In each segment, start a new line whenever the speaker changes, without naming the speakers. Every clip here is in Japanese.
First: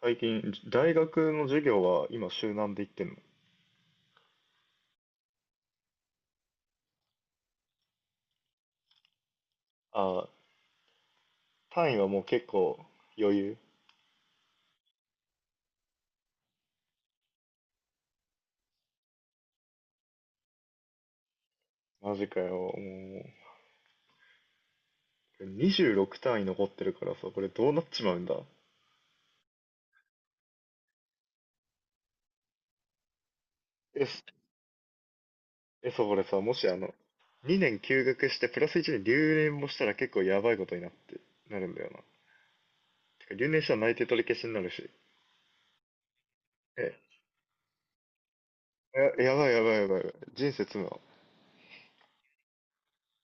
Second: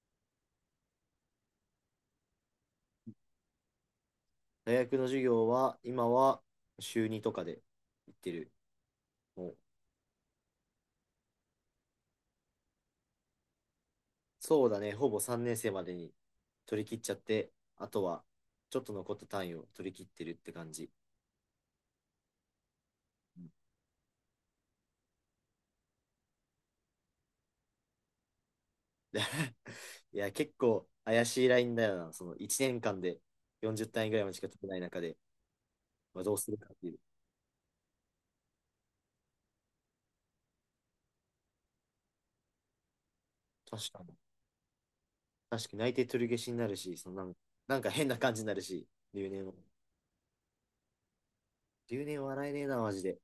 最近、大学の授業は今週何で行ってんの？
大学の授業は今は週2とかで行ってる。もう
あー単位はもう結構余裕。
そうだね、ほぼ3年生までに取り切っちゃって、あとはちょっと残った単位を取り切ってるって感じ。
マジかよ。も
うん。
う、26単位残ってるからさ、これどうなっちまうんだ。
いや、結構怪しいラインだよな。その1年間で40
え、
単位ぐらいまでしか取れない中で、
そえ、そう、こ
ま
れ
あ、どう
さ、
す
も
る
し
か
あ
って
の、
いう。
2年休学してプラス1年留年もしたら結構やばいことになって、なるんだよな。てか、留年したら
確
内
か
定
に。
取り消しになるし。
確かに内定取り消しになるし、そ
え、
のなんか変な感じになるし、留
や
年
ばい
も
やばいやばいやばい。人生詰むわ。
留年笑えねえな、マジで。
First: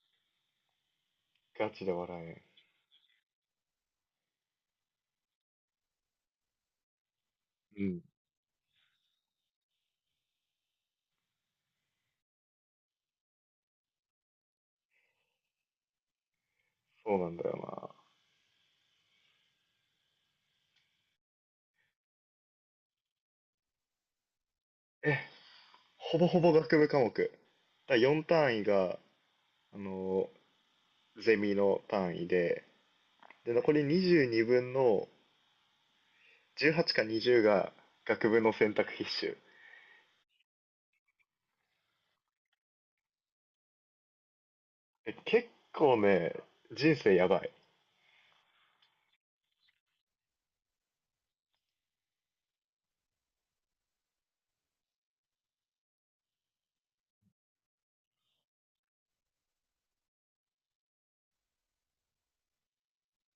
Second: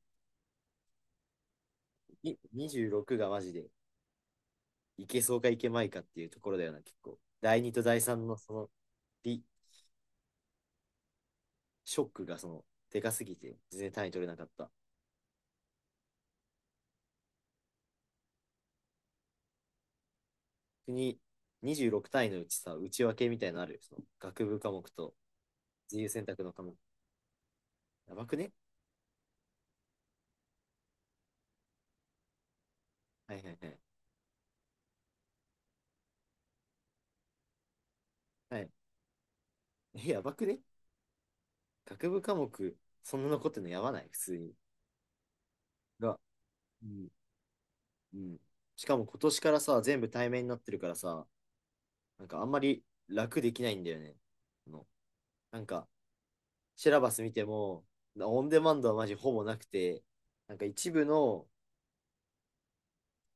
ガチで笑
26がマジでいけそうかいけまいかっていうところだよな、結構。第2
え
と
ん。うん。
第3のそのリショックがそのでかすぎて、全然単位取れなかった。
そうなんだよ
国26単位のうちさ、内訳みたいなのあるよ。その学部科目
な。
と自由
ほ
選
ぼほ
択の
ぼ
科目。
学部科目。だ
や
4
ばくね？
単位が、あのゼミの単位で、
はいはい
で、
は
残
い。
り22分の18か20が学部の
はい、
選択必修。
やばくね？学部科目、そんな残ってんのやばない？普通に。
結構
が、
ね、
う
人
ん、
生やばい。
うん。しかも今年からさ、全部対面になってるからさ、なんかあんまり楽できないんだよね。あの、なんか、シラバス見ても、オンデマンドはマジほぼなくて、なんか一部の、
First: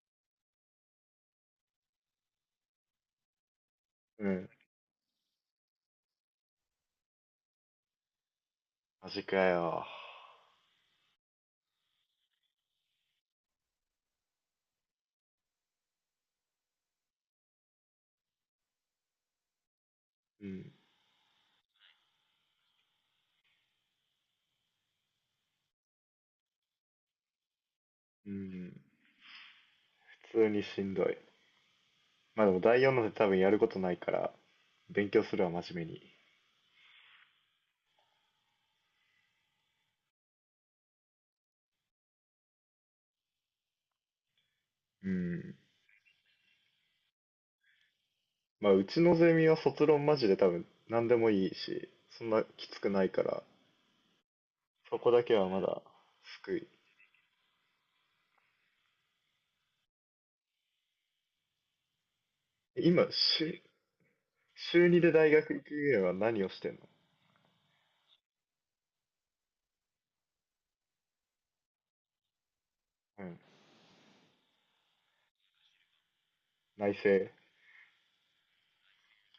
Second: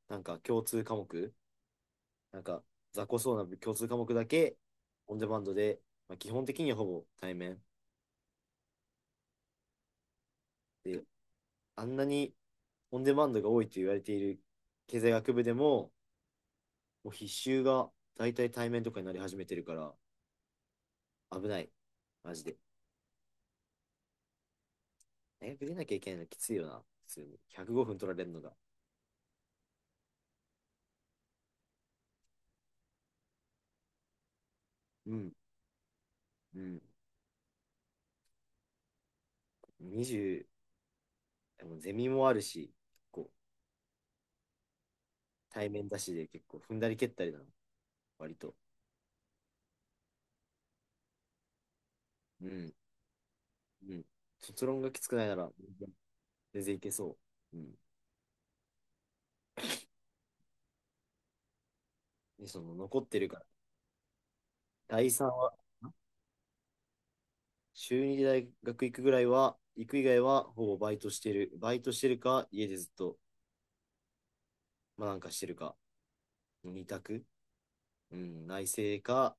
なんか共通科目、なんか雑魚そうな共通科目
う
だ
ん。
け、オンデマンドで、まあ、基本的にはほぼ対面。
マジかよ。
で、あんなにオンデマンドが多いと言われている経済学部でも、もう必修が大体対面とかになり始めてるから、
うん。
危ない。マジで。大学出なきゃいけないのきついよな。普通に。105分取られ
う
るのが。
ん。普通にしんどい。まあでも第4ので多分やることないから、勉
う
強
ん。
するわ、真面目に。
うん。20、でもゼミもあるし、こう、
うん。
対面だしで結構踏んだり蹴ったりだな、割と。
まあうちのゼミは卒論マジで多分何でもいいし、そんな
う
き
ん。
つくないから、
うん。卒論が
そ
きつ
こ
く
だ
ない
け
な
は
ら、
まだ救
全
い。
然いけそう。うん。で、その残っ
今、
てるから、
週2
第
で
3
大
は、
学行く上は何をしてんの？
週2で大学行くぐらいは、行く以外はほぼバイトしてる。バイトしてるか、家でずっと、
うん。
まあなんかしてるか、2
内
択。
政。
うん、内政か、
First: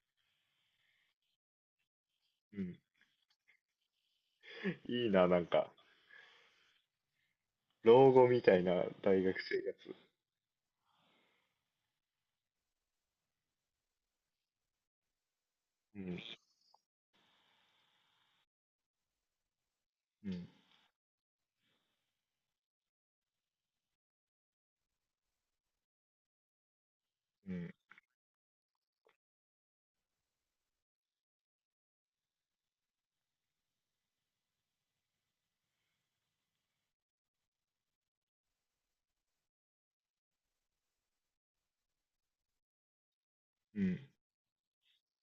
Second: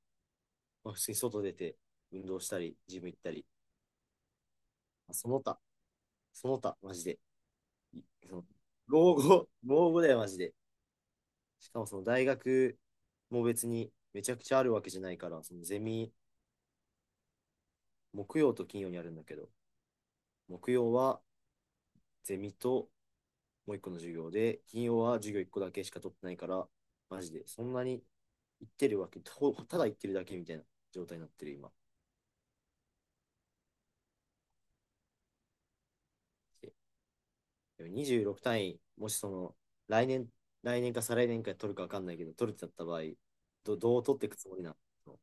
まあ、普通に外出て、運動した
うん。
り、ジム行ったり、
いい
まあ
な、
そ
な
の
ん
他、
か、
その他、マジで。い
老後
そ
み
の
たいな
老
大学
後、
生
老
活。
後だよ、マジで。しかもその大学も別にめちゃくちゃあるわけじゃないから、そのゼ
う
ミ、
ん、
木曜と金曜にあるんだけど、
うん、
木曜はゼミともう一個の授業で、金曜は授業一個だけしか取ってないから、マジで
う
そん
ん、
なに行ってるわけ、ただ行ってるだけみたいな状態になってる今。で26単位、もしその来年、来年か再来年か取るか分かんないけど、取るってなった場合、
うん。
どう取っていくつもりなの？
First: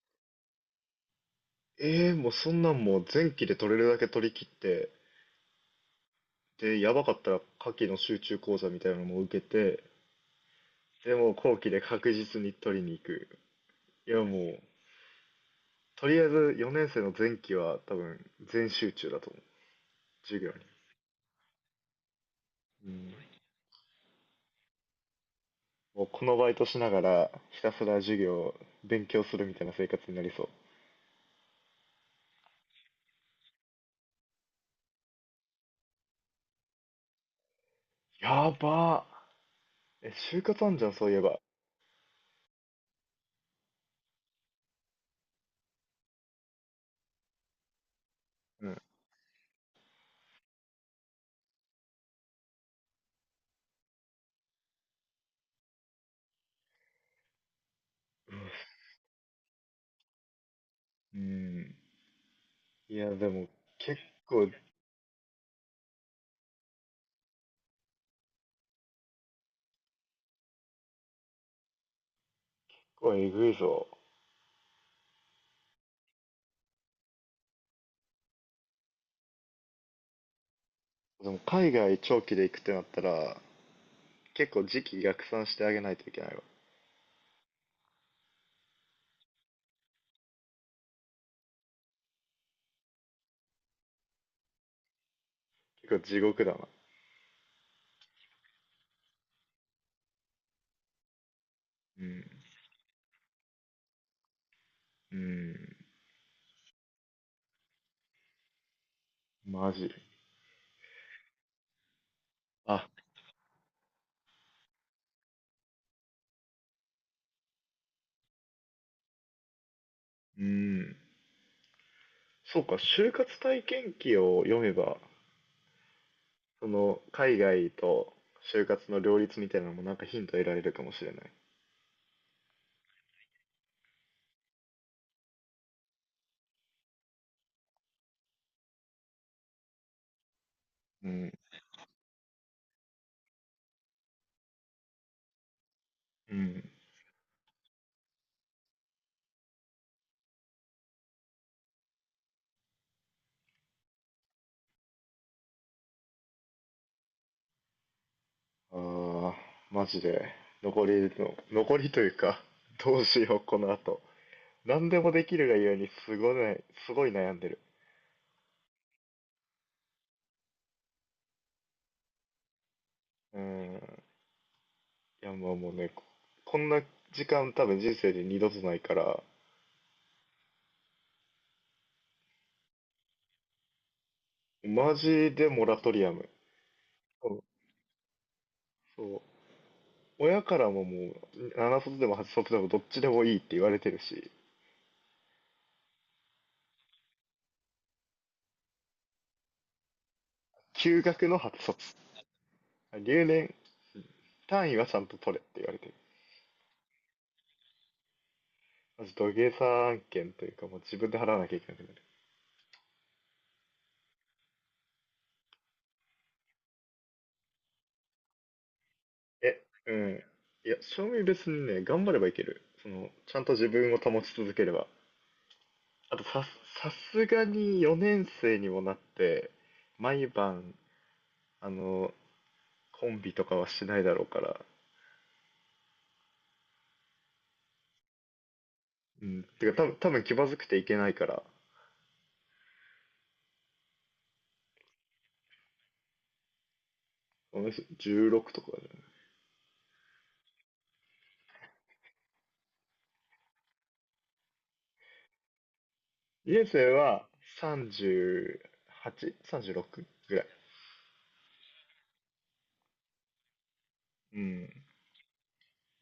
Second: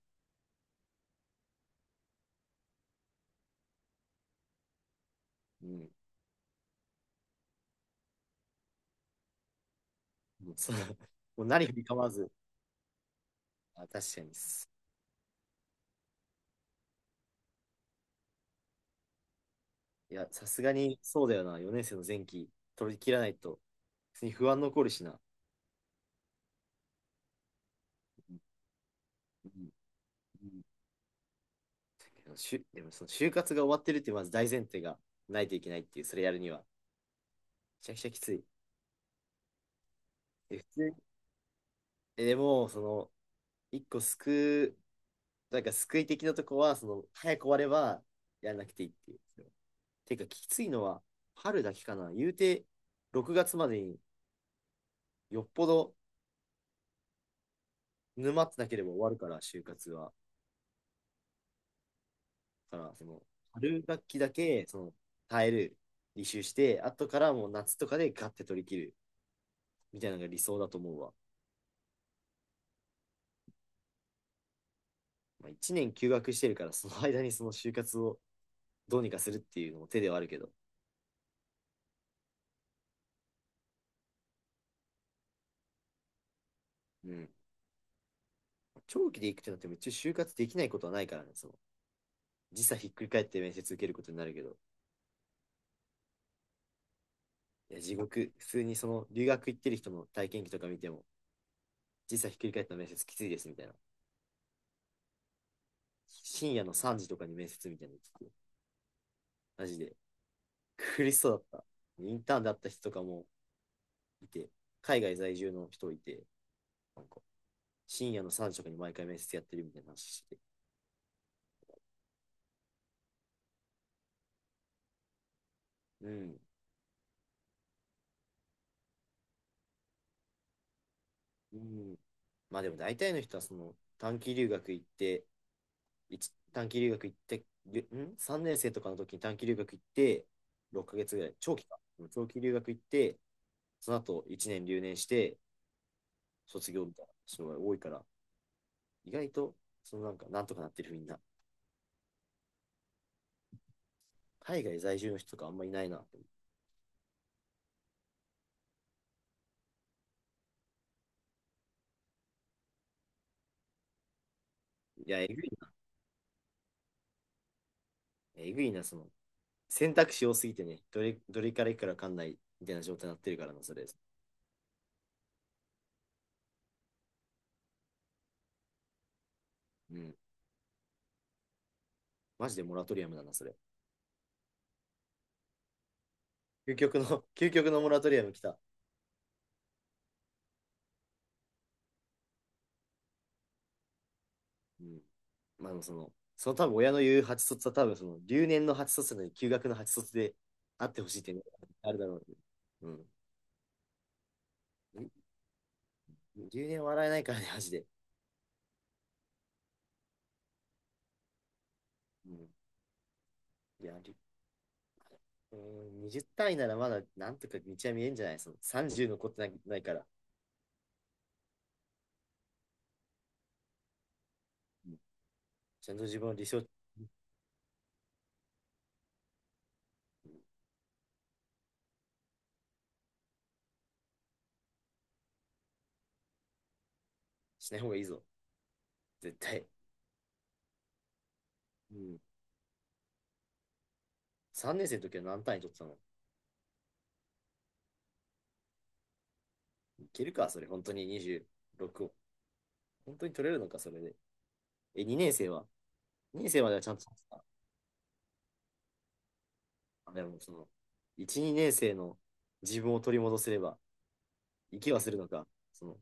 ええー、もうそんなんもう前期で取れるだけ取り切って、
うん。
で、やばかったら夏季の集中講座みたいなのも受けて、でもう
もう
後
何
期
振
で
りかまわ
確
ず、
実に取りに行く。
あ、確
いや、
かに。
もう、とりあえず4年生の前期は多分全集中だと思う。
いや、
授
さ
業
す
に。
がにそうだよな。4年生の前期
う
取り切
ん。
らないと、普通に不安残るしな。
もうこのバイトしながらひたすら授
うん。
業、勉強する
う
みたい
ん。
な生活になりそ
う
う。
ん。でもその就活が終わってるっていうまず大前提がないといけないっていう、それやるには。めちゃくちゃきつい。
やばー就
で、
活
普
あんじゃ
通
ん、
に、
そういえば。
でも、その、一個救う、なんか救い的なとこは、その、早く終わればやらな
う
く
ん。
ていいっていう。てか、きついのは春だけかな。言うて、6月までによっぽど沼ってなければ終わるから、就活は。
うん。
から、
い
そ
や、
の、
でも
春
結
学期だ
構、
け、その、耐える、履修して、後からもう夏とかでガッて取り切る、みたいなのが理想だと思うわ。
これえぐいぞ。
まあ、1年休学してるから、その間にその就活をどうにかするっていうのも手ではあるけど、
でも海外長期で行くってなったら、結構時期逆算してあげないといけないわ。
うん。長期で行くってなっても一応就活できないことはないからね、その、時差ひっくり返って面接受けることになるけど、
結構地獄だな。
いや、地獄、普通にその、留学行ってる人の体験記とか見ても、
う
時差ひっ
ん。
くり返った面接きついですみたいな。
うん。
深夜の3時とかに面接みたいなの聞く。マ
マ
ジ
ジ。
で。苦しそうだった。インターンで会った
あ、
人とかもいて、海外在住の人いて、なんか深夜の3食に毎回面接やってるみたいな話して。
うん。そうか、就活体験記を読めば、
うん。
その海外と就活の両立みたいなのもなんかヒント得られるかもしれない。
うん、まあでも大体の人はその短期留学行って、短期留学行って、?3 年生とかの時に短期留学行って、6ヶ
う
月ぐら
ん。
い、長期か。長期留学行って、その後1年留年して、
うん。
卒業みたいな人が多いから、意外と、そのなんか、なんとかなってるみんな。海外在住の人とかあんまいないなって。
ああ、マジで。残りの、残りというか、どうしよう、この後。何で
い
も
や、
で
え
き
ぐ
る
い
がゆえにすごいね、すごい悩んでる。
えぐいな、その、選択肢多すぎてね、どれからいくかわかんないみたいな状態になってる
う
からな、それ。
ん。いや、まあもうね、こんな時間多分人生で二度とないから、
うん。マジでモラトリアムだな、それ。
マジでモラトリアム。
究極の、
そう。
究極のモラトリアム来た。
そう、親からももう、7卒でも8卒でもどっちでもいいって言われてるし、
うん。まあ、その、その多分親の言う8卒は多分その、留年の8卒なのに休学の8卒であっ
休
てほしいっ
学
て
の
ね、
8卒。
あるだろう、ね。うん。
留年単位はちゃんと取れって言われてる。
留年笑えないからね、マジで。
マジ土下座案件というか、もう自分で払わなきゃいけなくなる。
うん。いや、うん、20単位ならまだなんとか道は見えんじゃない？その ?30 残ってないないか
う
ら、
ん。いや、正味別にね、頑張ればいける。ちゃんと自分を保ち続ければ。
うん、ちゃんと
あ
自
と
分を
さ、
理想
さすがに4年生にもなって、毎晩、あの、コンビとかはしないだろうから、
しない方がいいぞ、
う
絶
ん、
対。
てか多分気まずくていけないから、
うん、3年生の時は何単位取ってたの？
私16とか
いけるか、それ、本当に26を。本当に取れるのか、それで。え、2年生は
じゃない？2
?2 年生
年
まではち
生
ゃんと取って
は
た。
38?36?
あ、で
ぐ
も、
らい。
その、1、2年生の自分を取り戻せれば、
うん。
生きはするのか、その、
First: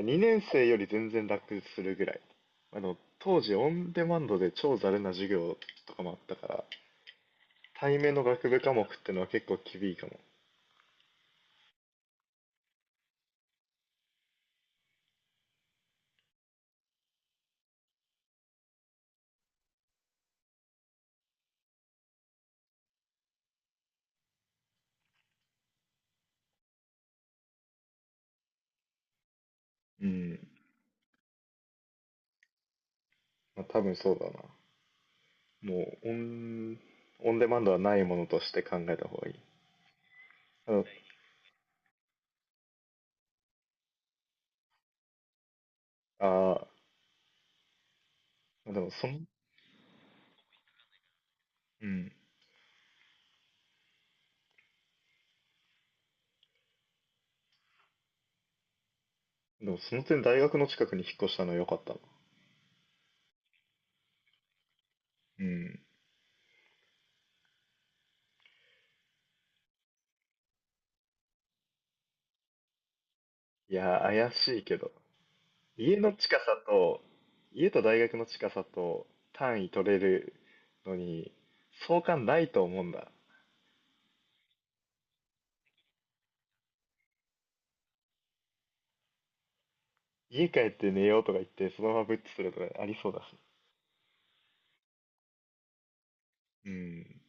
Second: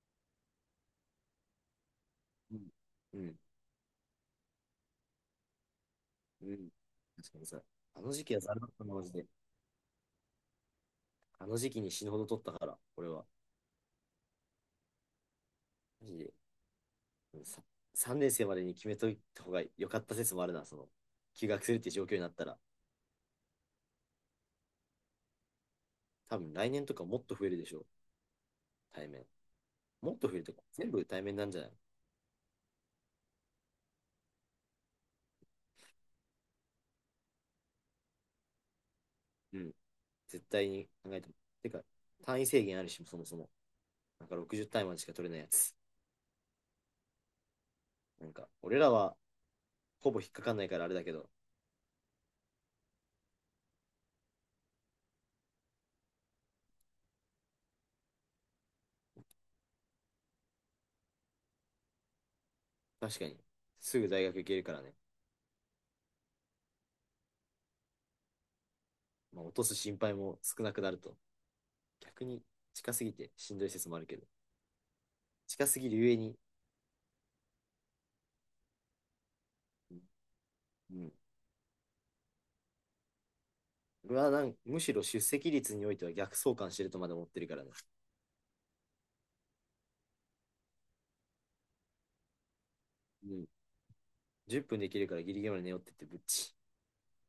2年生より全然楽するぐらい。
うん、うん、
当時オンデマンドで超ざるな授業とかもあった
う
から、
ん。確かにさ、
対
あ
面
の
の
時期は
学
ざ
部
るだっ
科目
たな
っ
マ
て
ジ
のは
で。
結構厳いかも。
あの時期に死ぬほど取ったから、俺は。マジで。3年生までに決めといた方が良かった説もあるな、その、休学するって状況になったら。多分来年とかもっと増えるでしょ、対面。
う
もっと増える
ん。
とか、全部対面なんじゃない？
まあ、多分そうだな。もうオンデマンドはないものとして考えた方がいい。
うん。絶対
あの、
に考えても。てか、単位制限あるし、そもそも。なんか60単位までしか取れないやつ。
あ
なんか、
ーで
俺
も
らはほぼ引っかかんないからあれだけど、
うん。でもその点大学の近くに引っ越したのは良かったな。
確かに、すぐ大学行けるからね。
うん。
まあ、落とす心配も少なくなると。逆に近すぎてしんどい
い
説も
や
あ
ー、
るけど、
怪しいけど。
近すぎる
家
ゆ
の
えに、
近さと、家と大学の近さと単位取れる
う
の
ん。
に、相関ないと思うんだ。
俺はむしろ出席率においては逆相関してるとまで思ってるからね。
家帰って寝ようとか言って、そのままブッチするとかありそうだ
う
し。
ん。10分できるからギリギリまで寝よって言ってぶっち。
うん。